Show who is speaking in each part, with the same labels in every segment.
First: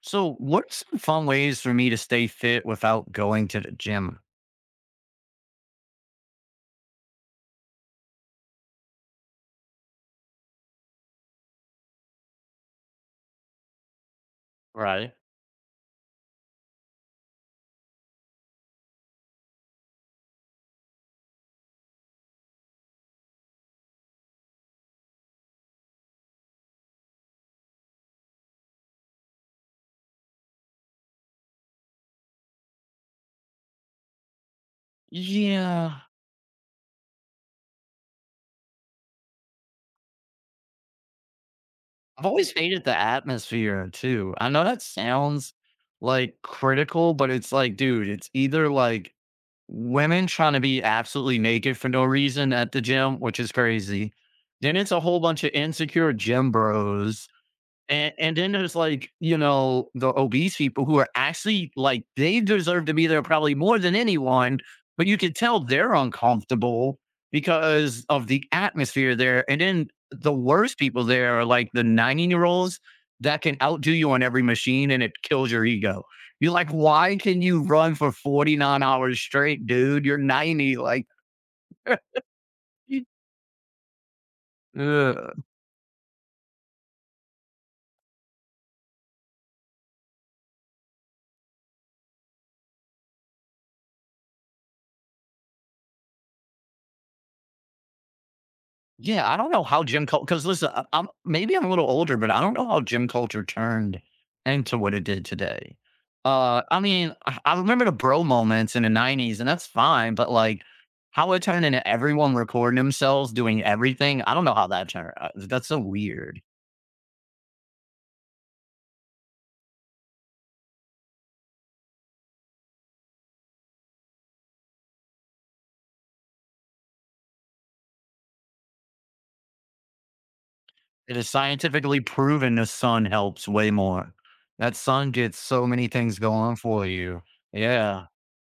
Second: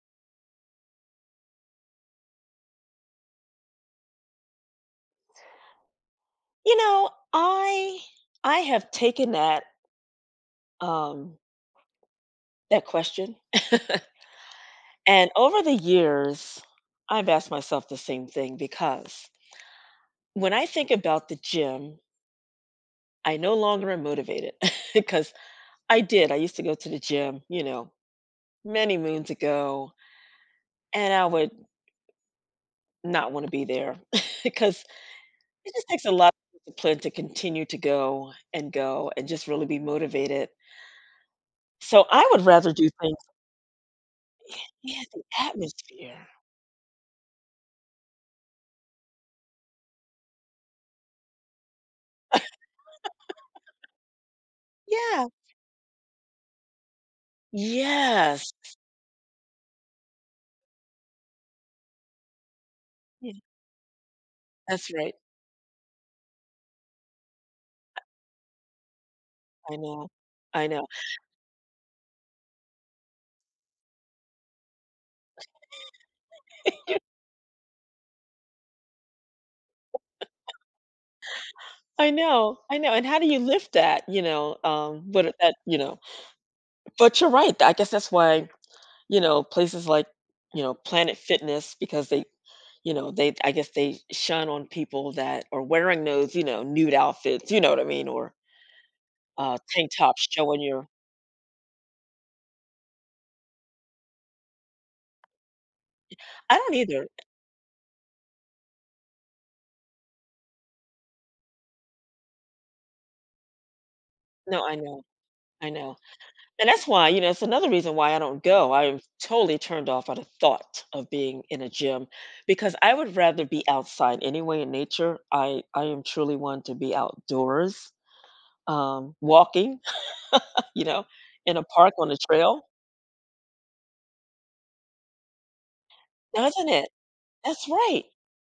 Speaker 1: So, what are some fun ways for me to stay fit without going to the gym?
Speaker 2: You know, I I have taken that um that question
Speaker 1: Right.
Speaker 2: and over the years I've asked myself the same thing because when I think about the gym, I no longer am motivated because I did. I used to go to the gym, you know, many moons ago, and I would not want to be there because it just
Speaker 1: Yeah.
Speaker 2: takes a lot of discipline to continue to go and go and just really be motivated. So I
Speaker 1: I've
Speaker 2: would
Speaker 1: always
Speaker 2: rather
Speaker 1: hated
Speaker 2: do
Speaker 1: the
Speaker 2: things.
Speaker 1: atmosphere too. I know that
Speaker 2: Yeah, the
Speaker 1: sounds
Speaker 2: atmosphere.
Speaker 1: like critical, but it's like, dude, it's either like women trying to be absolutely naked for no reason at the gym, which is crazy. Then it's a whole
Speaker 2: Yeah.
Speaker 1: bunch of insecure gym bros. And
Speaker 2: Yes.
Speaker 1: then there's like, you know, the obese people who are actually like they deserve to be there
Speaker 2: Yeah.
Speaker 1: probably more than anyone,
Speaker 2: That's
Speaker 1: but
Speaker 2: right.
Speaker 1: you can tell they're uncomfortable because of the atmosphere there. And
Speaker 2: I
Speaker 1: then
Speaker 2: know.
Speaker 1: the
Speaker 2: I
Speaker 1: worst
Speaker 2: know.
Speaker 1: people there are like the 90-year-olds that can outdo you on every machine and it kills your ego. You're like, why can you run for 49 hours straight, dude? You're 90. Like,
Speaker 2: I know. I know. And how do you lift that, you know, um, what
Speaker 1: Ugh.
Speaker 2: that, you know. But you're right. I guess that's why, you know, places like, you know, Planet Fitness because they, you know, they I guess they shun on people that are wearing those, you know, nude outfits, or
Speaker 1: Yeah, I don't know how
Speaker 2: tank
Speaker 1: gym culture.
Speaker 2: tops
Speaker 1: Because
Speaker 2: showing
Speaker 1: listen, I
Speaker 2: your—
Speaker 1: I'm maybe I'm a little older, but I don't know how gym culture turned into what it did today.
Speaker 2: I don't
Speaker 1: I
Speaker 2: either.
Speaker 1: mean, I remember the bro moments in the 90s, and that's fine, but, like, how it turned into everyone recording themselves doing everything, I don't know
Speaker 2: No,
Speaker 1: how
Speaker 2: I
Speaker 1: that
Speaker 2: know.
Speaker 1: turned that's
Speaker 2: I
Speaker 1: so
Speaker 2: know.
Speaker 1: weird.
Speaker 2: And that's why, you know, it's another reason why I don't go. I am totally turned off by the thought of being in a gym because I would rather be outside anyway in nature. I am truly one to be outdoors, walking, you know,
Speaker 1: It is
Speaker 2: in a park
Speaker 1: scientifically
Speaker 2: on a
Speaker 1: proven
Speaker 2: trail,
Speaker 1: the sun helps way more. That sun gets so many things going
Speaker 2: doesn't
Speaker 1: for
Speaker 2: it?
Speaker 1: you.
Speaker 2: That's right.
Speaker 1: Yeah,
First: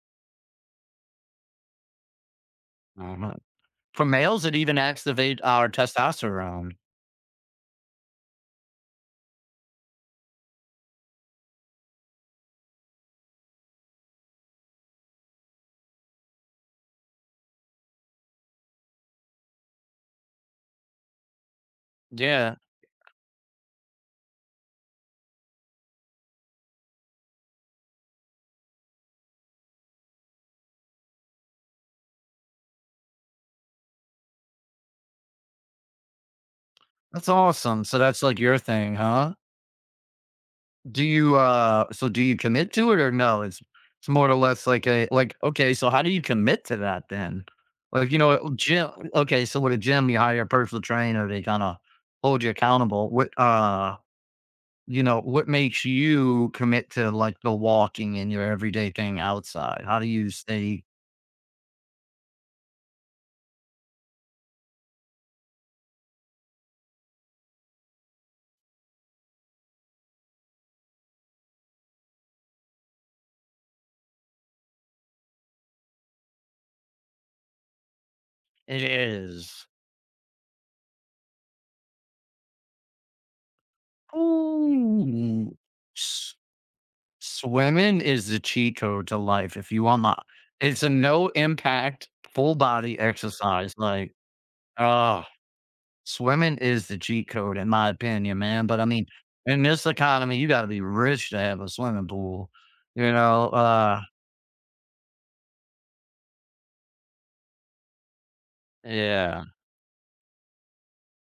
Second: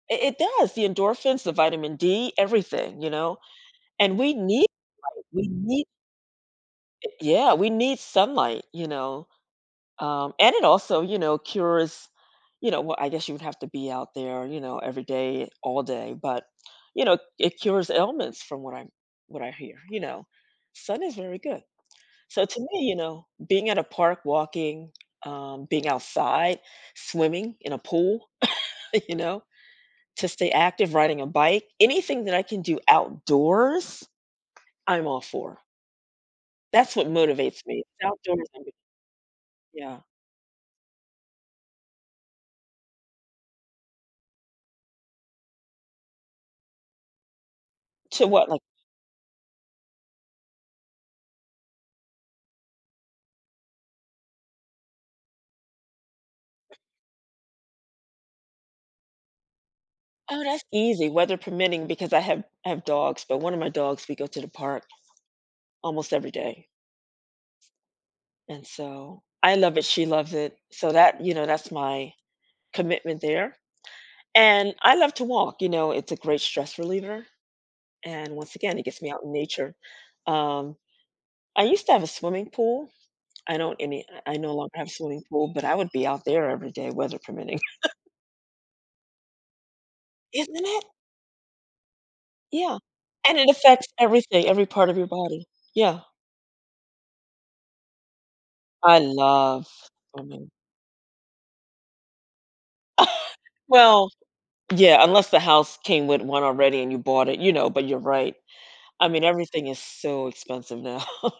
Speaker 2: It does. The endorphins, the vitamin D, everything, you
Speaker 1: mhm.
Speaker 2: know.
Speaker 1: For
Speaker 2: And we
Speaker 1: males, it
Speaker 2: need
Speaker 1: even activates
Speaker 2: we
Speaker 1: our
Speaker 2: need
Speaker 1: testosterone.
Speaker 2: yeah, we need sunlight, you know. And it also, you know, cures, you know, well, I guess you would have to be out there, you know, every day, all day, but you know, it cures ailments from what I hear, you know. Sun is very good. So
Speaker 1: Yeah.
Speaker 2: to me, you know, being at a park walking, being outside, swimming in a pool, you know, to stay active, riding a bike, anything that I can do outdoors, I'm all for. That's what
Speaker 1: That's
Speaker 2: motivates me.
Speaker 1: awesome. So that's like
Speaker 2: Outdoors,
Speaker 1: your thing, huh?
Speaker 2: yeah.
Speaker 1: Do you so do you commit to it or no? It's more or less like a like okay, so how do you commit to that then? Like you
Speaker 2: To what,
Speaker 1: know,
Speaker 2: like—
Speaker 1: gym okay, so with a gym you hire a personal trainer, they kind of hold you accountable. What you know, what makes you commit to like the walking in your everyday thing outside? How do you
Speaker 2: Oh, that's
Speaker 1: stay?
Speaker 2: easy, weather permitting, because I have dogs, but one of my dogs, we go to the park almost every day, and so I love it, she loves it, so that you know, that's my commitment there, and I love to walk, you know, it's a great stress reliever, and once again,
Speaker 1: It
Speaker 2: it gets me out in
Speaker 1: is?
Speaker 2: nature. Um, I used to have a swimming pool. I don't any I no longer have a swimming pool,
Speaker 1: Ooh.
Speaker 2: but I would be out there every day, weather permitting.
Speaker 1: Swimming is the cheat code to life if you want my
Speaker 2: Isn't
Speaker 1: it's
Speaker 2: it?
Speaker 1: a no impact, full
Speaker 2: Yeah,
Speaker 1: body
Speaker 2: and it
Speaker 1: exercise,
Speaker 2: affects
Speaker 1: like,
Speaker 2: everything, every part of your
Speaker 1: ah,
Speaker 2: body. Yeah,
Speaker 1: swimming is the cheat code in my opinion, man, but I
Speaker 2: I
Speaker 1: mean, in
Speaker 2: love
Speaker 1: this economy, you
Speaker 2: swimming.
Speaker 1: gotta be rich to have a swimming pool, you know,
Speaker 2: Well, yeah, unless the house came with one already and you bought it, you know, but you're right. I mean,
Speaker 1: yeah.
Speaker 2: everything is so expensive now.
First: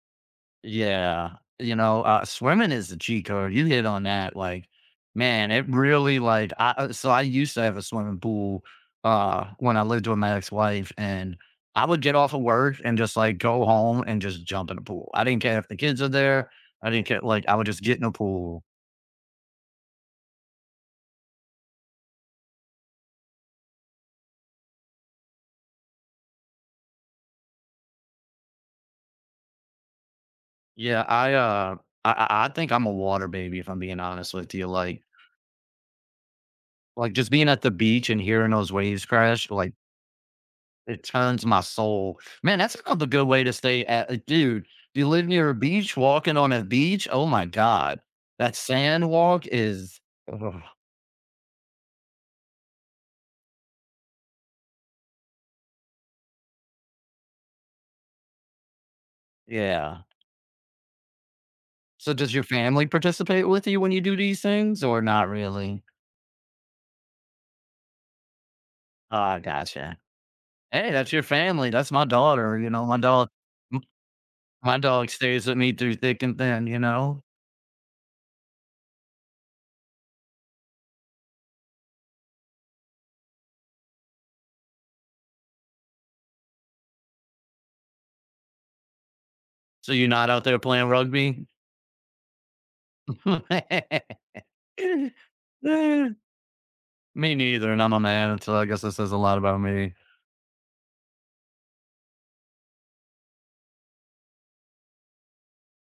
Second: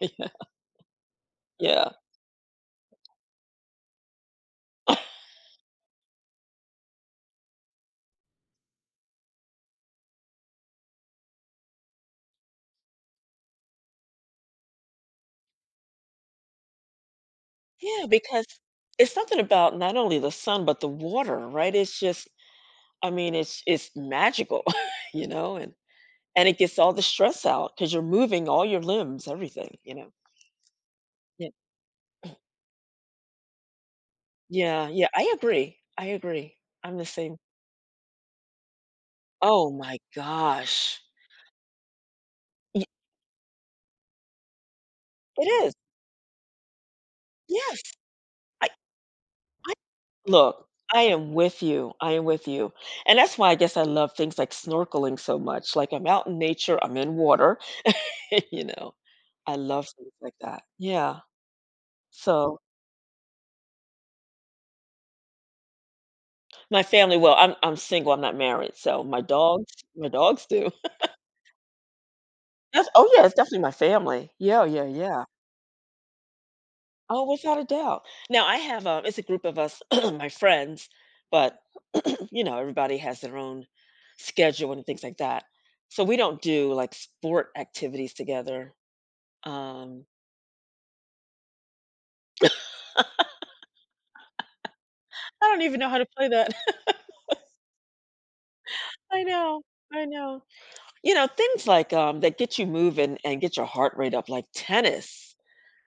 Speaker 1: Yeah, you
Speaker 2: Yeah.
Speaker 1: know, swimming is the cheat code. You hit on that, like, man, it really like I so I used to have a swimming pool when I lived with my ex-wife and I would get off of work and just like go home and just jump in the pool. I didn't care if the kids are there. I didn't care like I would just get in
Speaker 2: Yeah,
Speaker 1: the
Speaker 2: because
Speaker 1: pool.
Speaker 2: it's something about not only the sun, but the water, right? I mean, it's magical, you know, and it gets all the stress out because you're moving all your limbs, everything, you know.
Speaker 1: Yeah, I
Speaker 2: Yeah.
Speaker 1: uh I think I'm a water baby if I'm being honest with you.
Speaker 2: Yeah, yeah, I agree. I agree. I'm the
Speaker 1: Like just
Speaker 2: same.
Speaker 1: being at the beach and hearing those waves crash,
Speaker 2: Oh
Speaker 1: like
Speaker 2: my gosh.
Speaker 1: it turns my soul. Man, that's
Speaker 2: Y-
Speaker 1: another good way to stay at dude, do you live
Speaker 2: It
Speaker 1: near a
Speaker 2: is.
Speaker 1: beach, walking on a beach, oh my
Speaker 2: Yes.
Speaker 1: god. That
Speaker 2: I—
Speaker 1: sand walk is ugh,
Speaker 2: Look, I am with you, and that's why I guess I love things like snorkeling so much, like, I'm out in nature, I'm in water, you know? I love
Speaker 1: yeah.
Speaker 2: things like that. Yeah,
Speaker 1: So does your
Speaker 2: so
Speaker 1: family participate with you when you do these things or not really?
Speaker 2: my family— well, I'm single, I'm not married, so
Speaker 1: Ah, gotcha.
Speaker 2: my dogs do.
Speaker 1: Hey, that's your family, that's my daughter, you know,
Speaker 2: That's— oh, yeah, it's definitely my
Speaker 1: m
Speaker 2: family. Yeah,
Speaker 1: my
Speaker 2: yeah,
Speaker 1: dog
Speaker 2: yeah.
Speaker 1: stays with me through thick and thin, you know?
Speaker 2: Oh, without a doubt. Now I have it's a group of us, my friends, but you know everybody has their own schedule and things like that. So we don't do like sport activities together.
Speaker 1: So
Speaker 2: Um,
Speaker 1: you're not out there playing rugby?
Speaker 2: I don't even know how to
Speaker 1: Eh,
Speaker 2: play that.
Speaker 1: me neither, and I'm a man, so I guess this says a
Speaker 2: I
Speaker 1: lot about
Speaker 2: know,
Speaker 1: me.
Speaker 2: I know. You know things like that get you moving and get your heart rate up, like tennis.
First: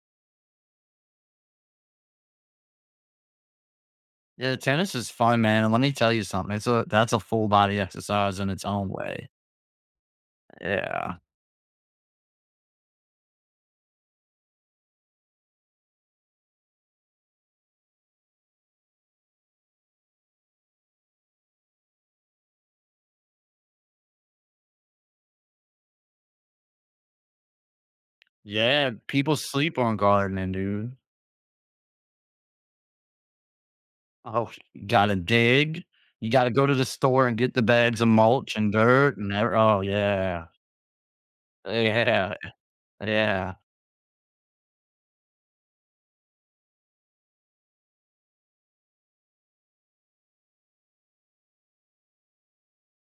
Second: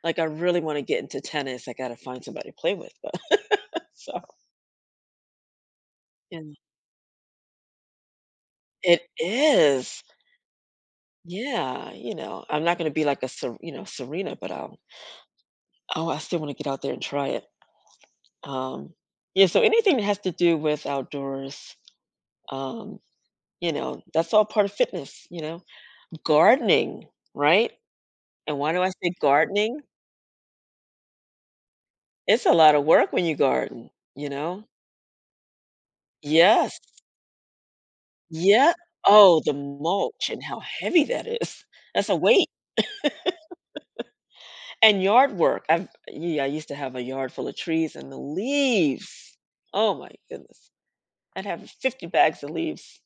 Speaker 2: Like I really want to get into tennis. I got to find somebody to play with, but so
Speaker 1: Yeah, tennis is fun, man, and let me tell you
Speaker 2: yeah.
Speaker 1: something, it's a that's a full body exercise in its own
Speaker 2: It
Speaker 1: way.
Speaker 2: is.
Speaker 1: Yeah.
Speaker 2: Yeah, you know, I'm not gonna be like a Ser you know, Serena, but I'll oh, I still wanna get out there and try it. Um, yeah, so anything that has to do with outdoors, um, you know, that's all part of fitness, you know? Gardening, right? And why do I
Speaker 1: Yeah,
Speaker 2: say
Speaker 1: people sleep
Speaker 2: gardening?
Speaker 1: on gardening, dude.
Speaker 2: It's a lot of work when you garden, you
Speaker 1: Oh,
Speaker 2: know?
Speaker 1: you gotta dig, you gotta go to
Speaker 2: Yes.
Speaker 1: the store and get the bags of mulch and
Speaker 2: Yeah.
Speaker 1: dirt and
Speaker 2: Oh,
Speaker 1: ev
Speaker 2: the
Speaker 1: oh,
Speaker 2: mulch and
Speaker 1: yeah.
Speaker 2: how heavy that is. That's a
Speaker 1: Yeah,
Speaker 2: weight.
Speaker 1: yeah.
Speaker 2: And yard work. I've yeah, I used to have a yard full of trees and the leaves. Oh my goodness. I'd have 50 bags of leaves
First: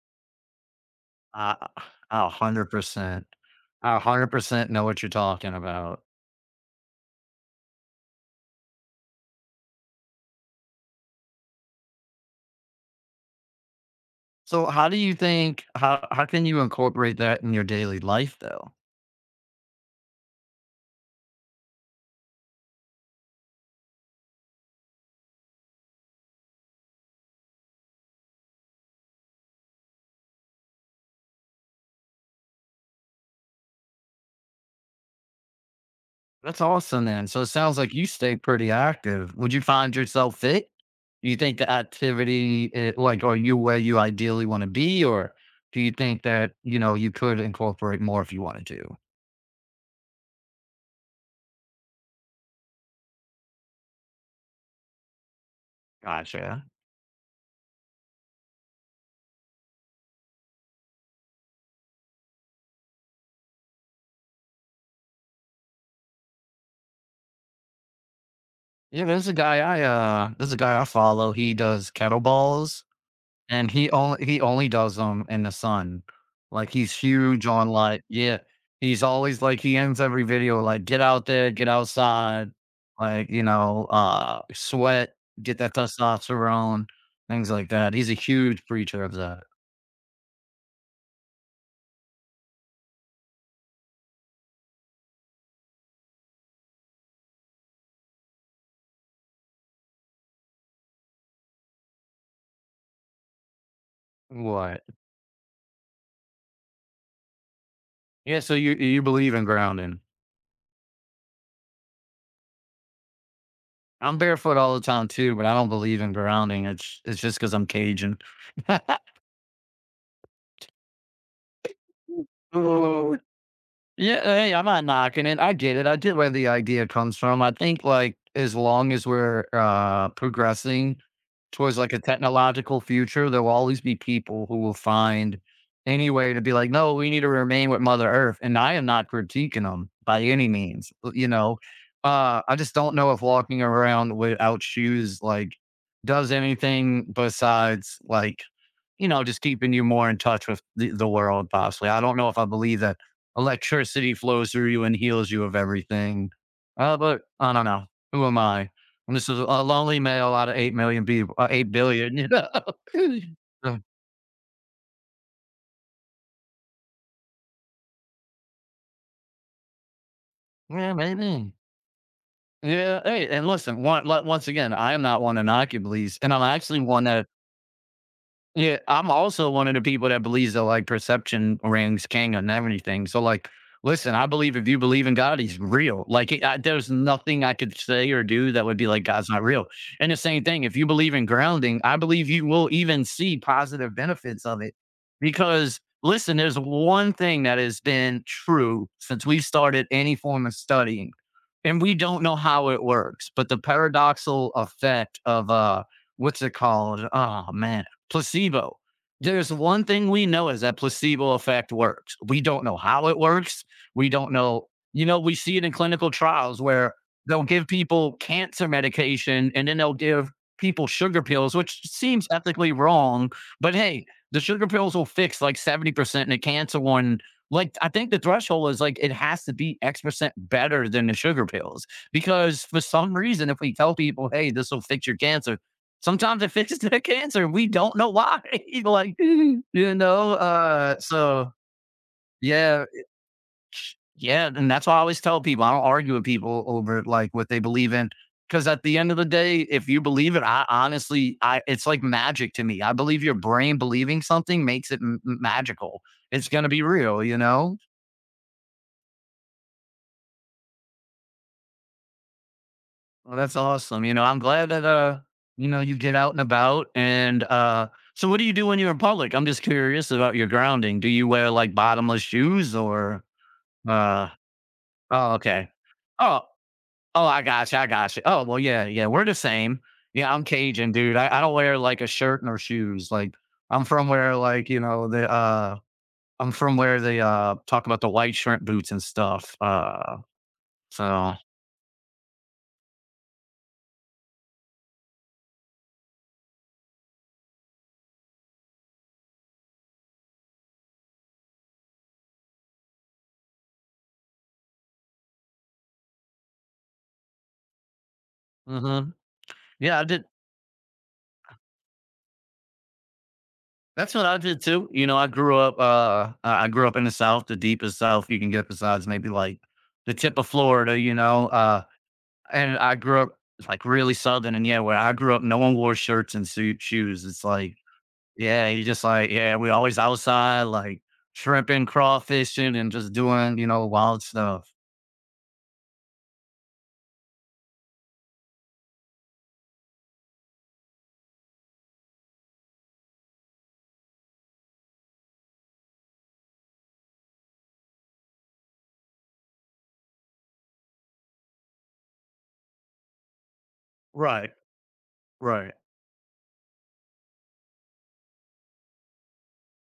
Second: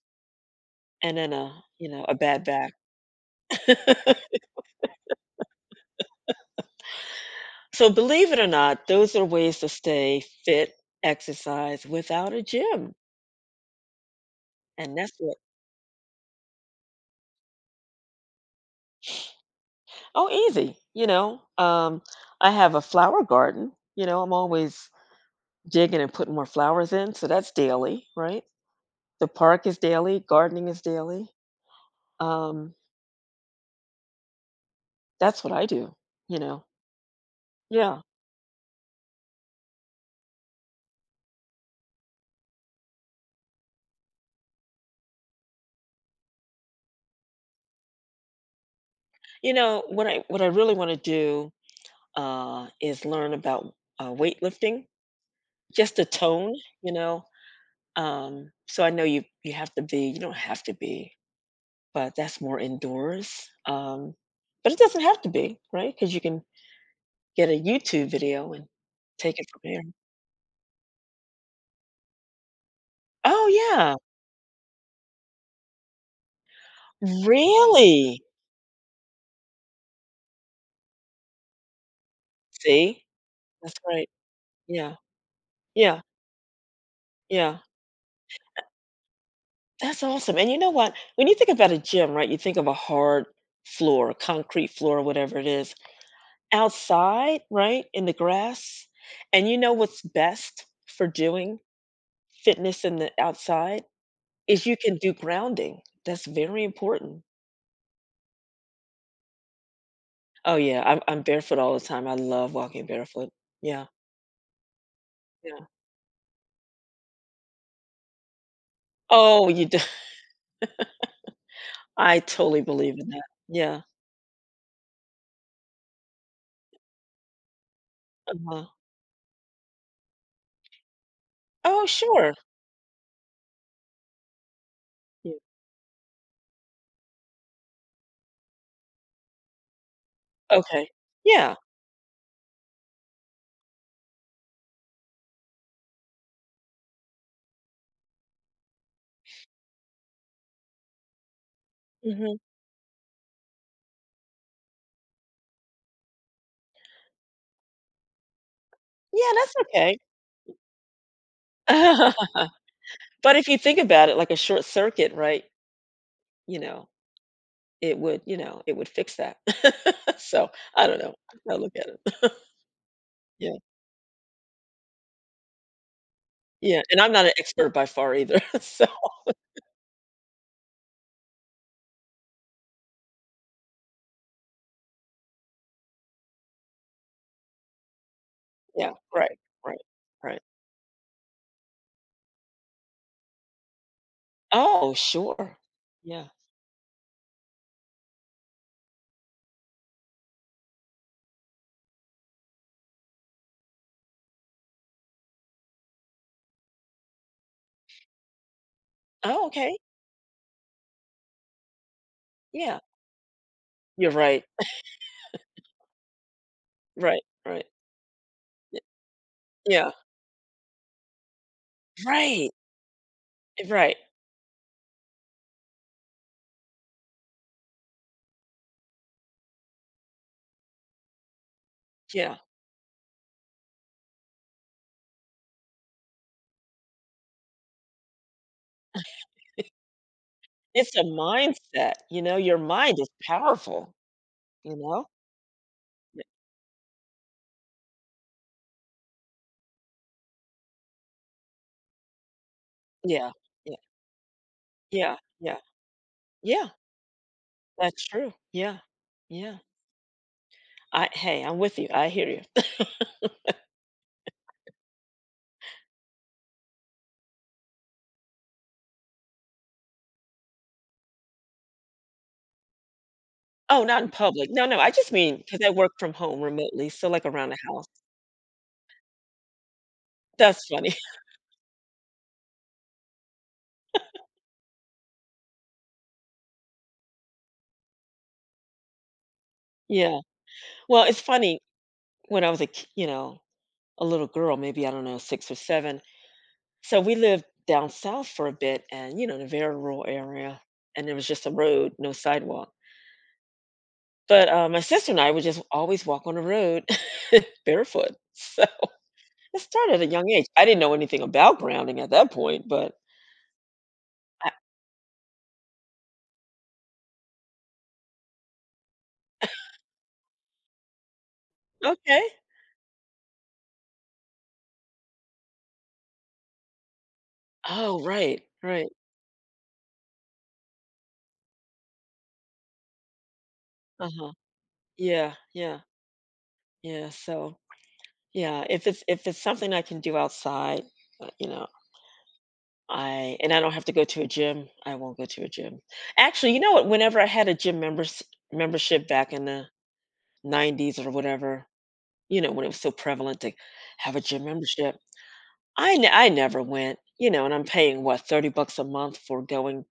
Speaker 2: and then a,
Speaker 1: I
Speaker 2: you know, a bad back.
Speaker 1: 100%. I 100% know what you're talking about.
Speaker 2: So believe it or not, those are ways to stay fit, exercise without a gym.
Speaker 1: So, how do
Speaker 2: And that's
Speaker 1: you
Speaker 2: what
Speaker 1: think how can you incorporate that in your daily life, though?
Speaker 2: oh, easy, you know. I have a flower garden, you know, I'm always digging and putting more flowers in, so that's daily, right? The park is daily, gardening is daily. Um, that's what I do, you
Speaker 1: That's
Speaker 2: know.
Speaker 1: awesome, then. So it sounds like
Speaker 2: Yeah.
Speaker 1: you stay pretty active. Would you find yourself fit? Do you think the activity, eh, like, are you where you ideally want to be, or do you think that you know you could incorporate more if you wanted to?
Speaker 2: You know, what I really want to do is learn about weightlifting. Just the tone,
Speaker 1: Gotcha.
Speaker 2: you know? So I know you have to be— you don't have to be, but that's more indoors. But it doesn't have to be, right? Because you can get a YouTube video and
Speaker 1: Yeah,
Speaker 2: take it from there.
Speaker 1: there's a guy I follow. He does kettlebells,
Speaker 2: Oh,
Speaker 1: and
Speaker 2: yeah.
Speaker 1: he only does them in the sun. Like, he's huge on, like
Speaker 2: Really?
Speaker 1: yeah. He's always like he ends every video, like, "Get out there, get outside,"
Speaker 2: See?
Speaker 1: like, you
Speaker 2: That's
Speaker 1: know,
Speaker 2: right. Yeah.
Speaker 1: "Sweat, get that
Speaker 2: Yeah.
Speaker 1: testosterone," things
Speaker 2: Yeah.
Speaker 1: like that. He's a huge preacher of that.
Speaker 2: That's awesome. And you know what? When you think about a gym, right, you think of a hard floor, concrete floor, whatever it is. Outside, right, in the grass, and you know what's best for doing? Fitness in the outside is you
Speaker 1: What?
Speaker 2: can do grounding. That's very important.
Speaker 1: Yeah, so you believe in grounding.
Speaker 2: Oh, yeah, I'm barefoot all the time. I love walking barefoot. Yeah,
Speaker 1: I'm barefoot all the time too, but I
Speaker 2: yeah.
Speaker 1: don't believe in grounding. It's just because 'cause I'm Cajun.
Speaker 2: Oh, you do. I totally believe in
Speaker 1: Oh,
Speaker 2: that. Yeah,
Speaker 1: yeah, hey, I'm not knocking it. I get it. I get where the idea comes from. I think like as
Speaker 2: uh-huh.
Speaker 1: long as we're progressing towards
Speaker 2: Oh,
Speaker 1: like a
Speaker 2: sure.
Speaker 1: technological future, there will always be people who will
Speaker 2: Yeah.
Speaker 1: find any way to be like, no, we need to remain with Mother Earth. And I am not critiquing them by any
Speaker 2: Okay.
Speaker 1: means. L- You
Speaker 2: Yeah.
Speaker 1: know, I just don't know if walking around without shoes like does anything besides like you know, just keeping you more in touch with the world, possibly. I don't know
Speaker 2: Mhm.
Speaker 1: if I believe that electricity flows through you and heals you of everything. But I don't know. Who am I? I'm just
Speaker 2: Yeah,
Speaker 1: a
Speaker 2: that's okay.
Speaker 1: lonely male out of 8 million people, 8 billion, you know?
Speaker 2: But if you think
Speaker 1: So,
Speaker 2: about it like a short circuit, right, you know, it would you know, it would fix that. So, I
Speaker 1: yeah,
Speaker 2: don't know.
Speaker 1: maybe.
Speaker 2: I look at it.
Speaker 1: Yeah. Hey, and
Speaker 2: Yeah,
Speaker 1: listen, one, like, once again, I am not one to knock you, please. And I'm actually
Speaker 2: yeah, and
Speaker 1: one
Speaker 2: I'm not
Speaker 1: that
Speaker 2: an expert by far either,
Speaker 1: yeah,
Speaker 2: so—
Speaker 1: I'm also one of the people that believes that like perception rings king on everything. So like, listen, I believe if you believe in God, He's real. Like, it- I, there's nothing I could say or do that would be
Speaker 2: Yeah,
Speaker 1: like God's
Speaker 2: right,
Speaker 1: not real.
Speaker 2: right,
Speaker 1: And the
Speaker 2: right.
Speaker 1: same thing, if you believe in grounding, I believe you will even see positive benefits of it.
Speaker 2: Oh, sure.
Speaker 1: Because
Speaker 2: Yeah.
Speaker 1: listen, there's one thing that has been true since we started any form of studying, and we don't know how it works, but the paradoxal effect of what's it called? Oh man placebo.
Speaker 2: Oh,
Speaker 1: There's
Speaker 2: okay.
Speaker 1: one thing we know is that placebo effect works. We don't know
Speaker 2: Yeah.
Speaker 1: how it works. We
Speaker 2: You're
Speaker 1: don't
Speaker 2: right.
Speaker 1: know, you know, we see it in clinical trials where
Speaker 2: Right,
Speaker 1: they'll
Speaker 2: right.
Speaker 1: give people cancer
Speaker 2: Y—
Speaker 1: medication and then
Speaker 2: yeah.
Speaker 1: they'll give people sugar pills, which seems
Speaker 2: Right,
Speaker 1: ethically wrong. But
Speaker 2: right.
Speaker 1: hey, the sugar pills will fix like 70% and the cancer one. Like, I think the threshold is like it has to be X percent better than the sugar pills
Speaker 2: Yeah.
Speaker 1: because for some reason, if we tell people, hey, this will fix your cancer, sometimes it fixes their cancer, and we don't know why, like, you know,
Speaker 2: It's a
Speaker 1: so
Speaker 2: mindset, you know, your
Speaker 1: yeah,
Speaker 2: mind is powerful,
Speaker 1: yeah, and
Speaker 2: you
Speaker 1: that's why I
Speaker 2: know?
Speaker 1: always tell people, I don't argue
Speaker 2: Y—
Speaker 1: with people over, like, what they believe in. Because at the end of the day, if you believe it, I honestly I it's like magic to me, I believe
Speaker 2: yeah,
Speaker 1: your
Speaker 2: yeah,
Speaker 1: brain believing something makes it
Speaker 2: yeah,
Speaker 1: m
Speaker 2: yeah,
Speaker 1: magical. It's
Speaker 2: yeah,
Speaker 1: gonna be real, you know?
Speaker 2: that's true. Yeah, yeah. I— hey, I'm with you, I hear you.
Speaker 1: Well, that's awesome. You know, I'm glad that you know, you get out and about. And so what do you do when you're in public? I'm just curious about your grounding. Do you wear like bottomless shoes or
Speaker 2: Oh, not in
Speaker 1: uh
Speaker 2: public. No, no, I just
Speaker 1: oh
Speaker 2: mean because
Speaker 1: okay.
Speaker 2: I work from home
Speaker 1: Oh,
Speaker 2: remotely, so,
Speaker 1: oh,
Speaker 2: like,
Speaker 1: I
Speaker 2: around the
Speaker 1: gotcha, I
Speaker 2: house.
Speaker 1: gotcha. Oh, well, yeah, yeah, we're the same. Yeah, I'm
Speaker 2: That's
Speaker 1: Cajun,
Speaker 2: funny.
Speaker 1: dude. I don't wear like a shirt nor shoes. Like I'm from where like, you know, the I'm from where they talk about the white shrimp boots and stuff.
Speaker 2: Yeah. Well, it's
Speaker 1: So
Speaker 2: funny, when I was a ki you know a little girl, maybe I don't know, 6 or 7. So we lived down south for a bit, and you know, in a very rural area, and there was just a road, no sidewalk. But my sister and I would just always walk on the road barefoot. So
Speaker 1: mhm.
Speaker 2: it started
Speaker 1: Yeah,
Speaker 2: at
Speaker 1: I
Speaker 2: a
Speaker 1: did
Speaker 2: young age. I didn't know anything about grounding at that point, but
Speaker 1: that's what I
Speaker 2: I,
Speaker 1: did too. You know, I grew up, I grew up in the South, the deepest South you can get besides maybe like the tip of Florida, you know,
Speaker 2: okay.
Speaker 1: and I grew up like really Southern and yeah, where I grew up, no one wore shirts and suit shoes. It's like,
Speaker 2: Oh, right,
Speaker 1: yeah, you
Speaker 2: right.
Speaker 1: just like, yeah, we always outside like shrimping, crawfishing and just doing, you know,
Speaker 2: Uh
Speaker 1: wild
Speaker 2: huh.
Speaker 1: stuff.
Speaker 2: Yeah, yeah, yeah. So yeah, if it's something I can do outside, you know, I and I don't have to go to a gym. I won't go to a gym. Actually, you know what? Whenever I had a gym members membership back in the '90s or whatever, you know, when it was so prevalent to have a gym
Speaker 1: Right.
Speaker 2: membership,
Speaker 1: Right.
Speaker 2: I never went, you know, and I'm paying what, 30 bucks a month for going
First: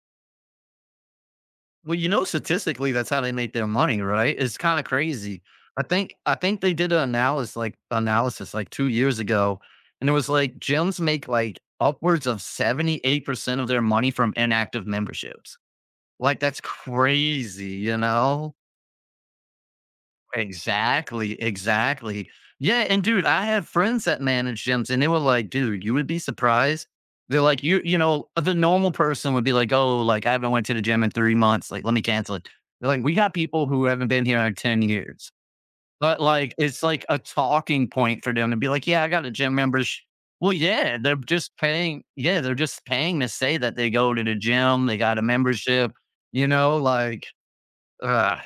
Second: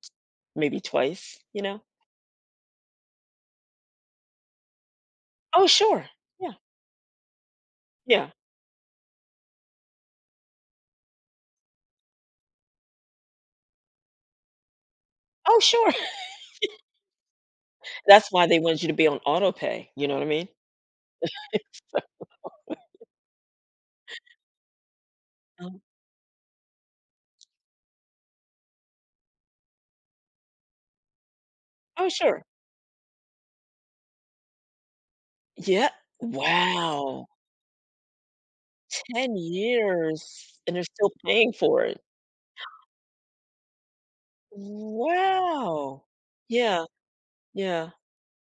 Speaker 2: maybe twice, you know?
Speaker 1: Well, you know, statistically, that's how they make their money, right? It's kind of crazy.
Speaker 2: Oh,
Speaker 1: I
Speaker 2: sure.
Speaker 1: think I
Speaker 2: Yeah.
Speaker 1: think they did an analysis
Speaker 2: Yeah.
Speaker 1: like 2 years ago, and it was like gyms make like upwards of 78% of their money from inactive memberships.
Speaker 2: Oh, sure.
Speaker 1: Like that's crazy, you
Speaker 2: That's why
Speaker 1: know?
Speaker 2: they wanted you to be on auto pay, you know what I mean?
Speaker 1: Exactly, exactly. Yeah, and dude, I have friends that manage gyms and they were like,
Speaker 2: Um,
Speaker 1: dude, you would be surprised. They're like, you know, the normal person would be like, oh, like I haven't went to the gym in 3 months. Like, let me
Speaker 2: oh,
Speaker 1: cancel
Speaker 2: sure.
Speaker 1: it. They're like, we got people who haven't been here in 10 years.
Speaker 2: Yeah.
Speaker 1: But like, it's like a
Speaker 2: Wow.
Speaker 1: talking point for them to be like, yeah, I got a
Speaker 2: 10
Speaker 1: gym membership. Well,
Speaker 2: years and they're
Speaker 1: yeah,
Speaker 2: still
Speaker 1: they're
Speaker 2: paying
Speaker 1: just
Speaker 2: for it.
Speaker 1: paying. Yeah, they're just paying to say that they go to the gym. They got a membership,
Speaker 2: Wow.
Speaker 1: you know,
Speaker 2: Yeah,
Speaker 1: like,
Speaker 2: yeah,
Speaker 1: uh,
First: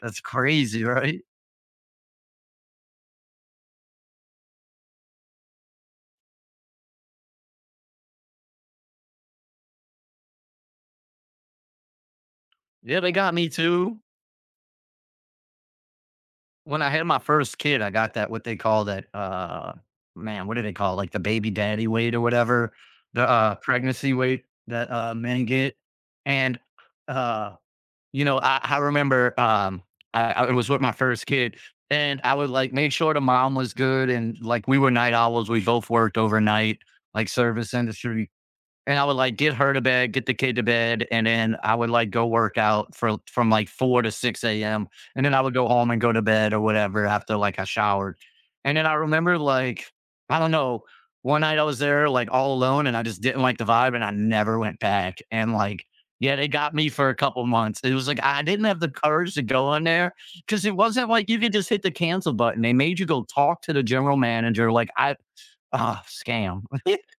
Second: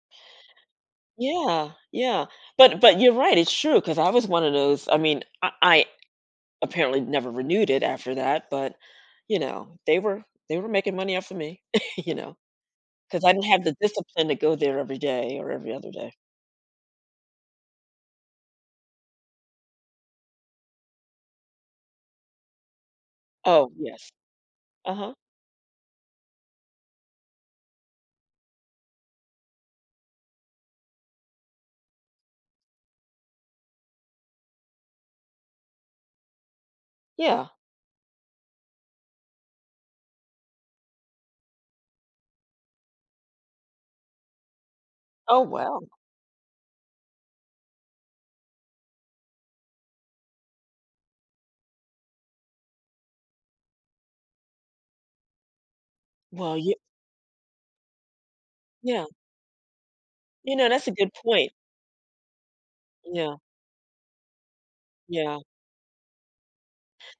Speaker 1: that's crazy, right?
Speaker 2: yeah, yeah. But you're right, it's true because I was one of those— I mean, I apparently never renewed it after that, but, you know, they were making money off of me, you know,
Speaker 1: Yeah, they
Speaker 2: because I
Speaker 1: got
Speaker 2: didn't
Speaker 1: me
Speaker 2: have the
Speaker 1: too.
Speaker 2: discipline to go there every day or every other day.
Speaker 1: When I had my first kid, I got that what they call that, man, what do they call it? Like the baby daddy weight or whatever, the,
Speaker 2: Oh, yes.
Speaker 1: pregnancy weight that,
Speaker 2: Uh-huh.
Speaker 1: men get. And, uh, you know, I remember, I was with my first kid and I would like make sure the mom was good. And like we were night owls, we both worked overnight, like
Speaker 2: Yeah.
Speaker 1: service industry. And I would like get her to bed, get the kid to bed, and then I would like go work out for from like four to six a.m. and then
Speaker 2: Oh,
Speaker 1: I would go
Speaker 2: wow.
Speaker 1: home and go to bed or whatever after like I showered. And then I remember like I don't know one night I was there like all alone and I just didn't like the vibe and I never went back. And like yeah, they
Speaker 2: Well, you
Speaker 1: got me for a couple months. It was like I didn't have the
Speaker 2: yeah.
Speaker 1: courage to go on there
Speaker 2: You
Speaker 1: because
Speaker 2: know,
Speaker 1: it
Speaker 2: that's a
Speaker 1: wasn't
Speaker 2: good
Speaker 1: like you
Speaker 2: point.
Speaker 1: could just hit the cancel button. They made you go
Speaker 2: Yeah,
Speaker 1: talk to the general manager. Like I
Speaker 2: yeah.
Speaker 1: ah scam.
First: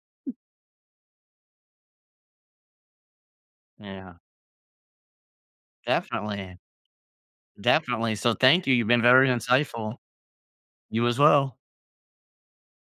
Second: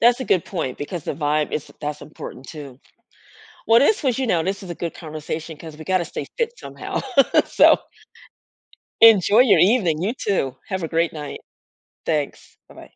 Speaker 2: That's a good point because the vibe is— that's important too. Well, this
Speaker 1: Yeah,
Speaker 2: was, you know, this is a good conversation because we gotta stay fit
Speaker 1: definitely.
Speaker 2: somehow. So,
Speaker 1: Definitely, so thank you, you've been very
Speaker 2: enjoy your
Speaker 1: insightful.
Speaker 2: evening. You too. Have a
Speaker 1: You
Speaker 2: great
Speaker 1: as
Speaker 2: night.
Speaker 1: well.
Speaker 2: Thanks. Bye-bye.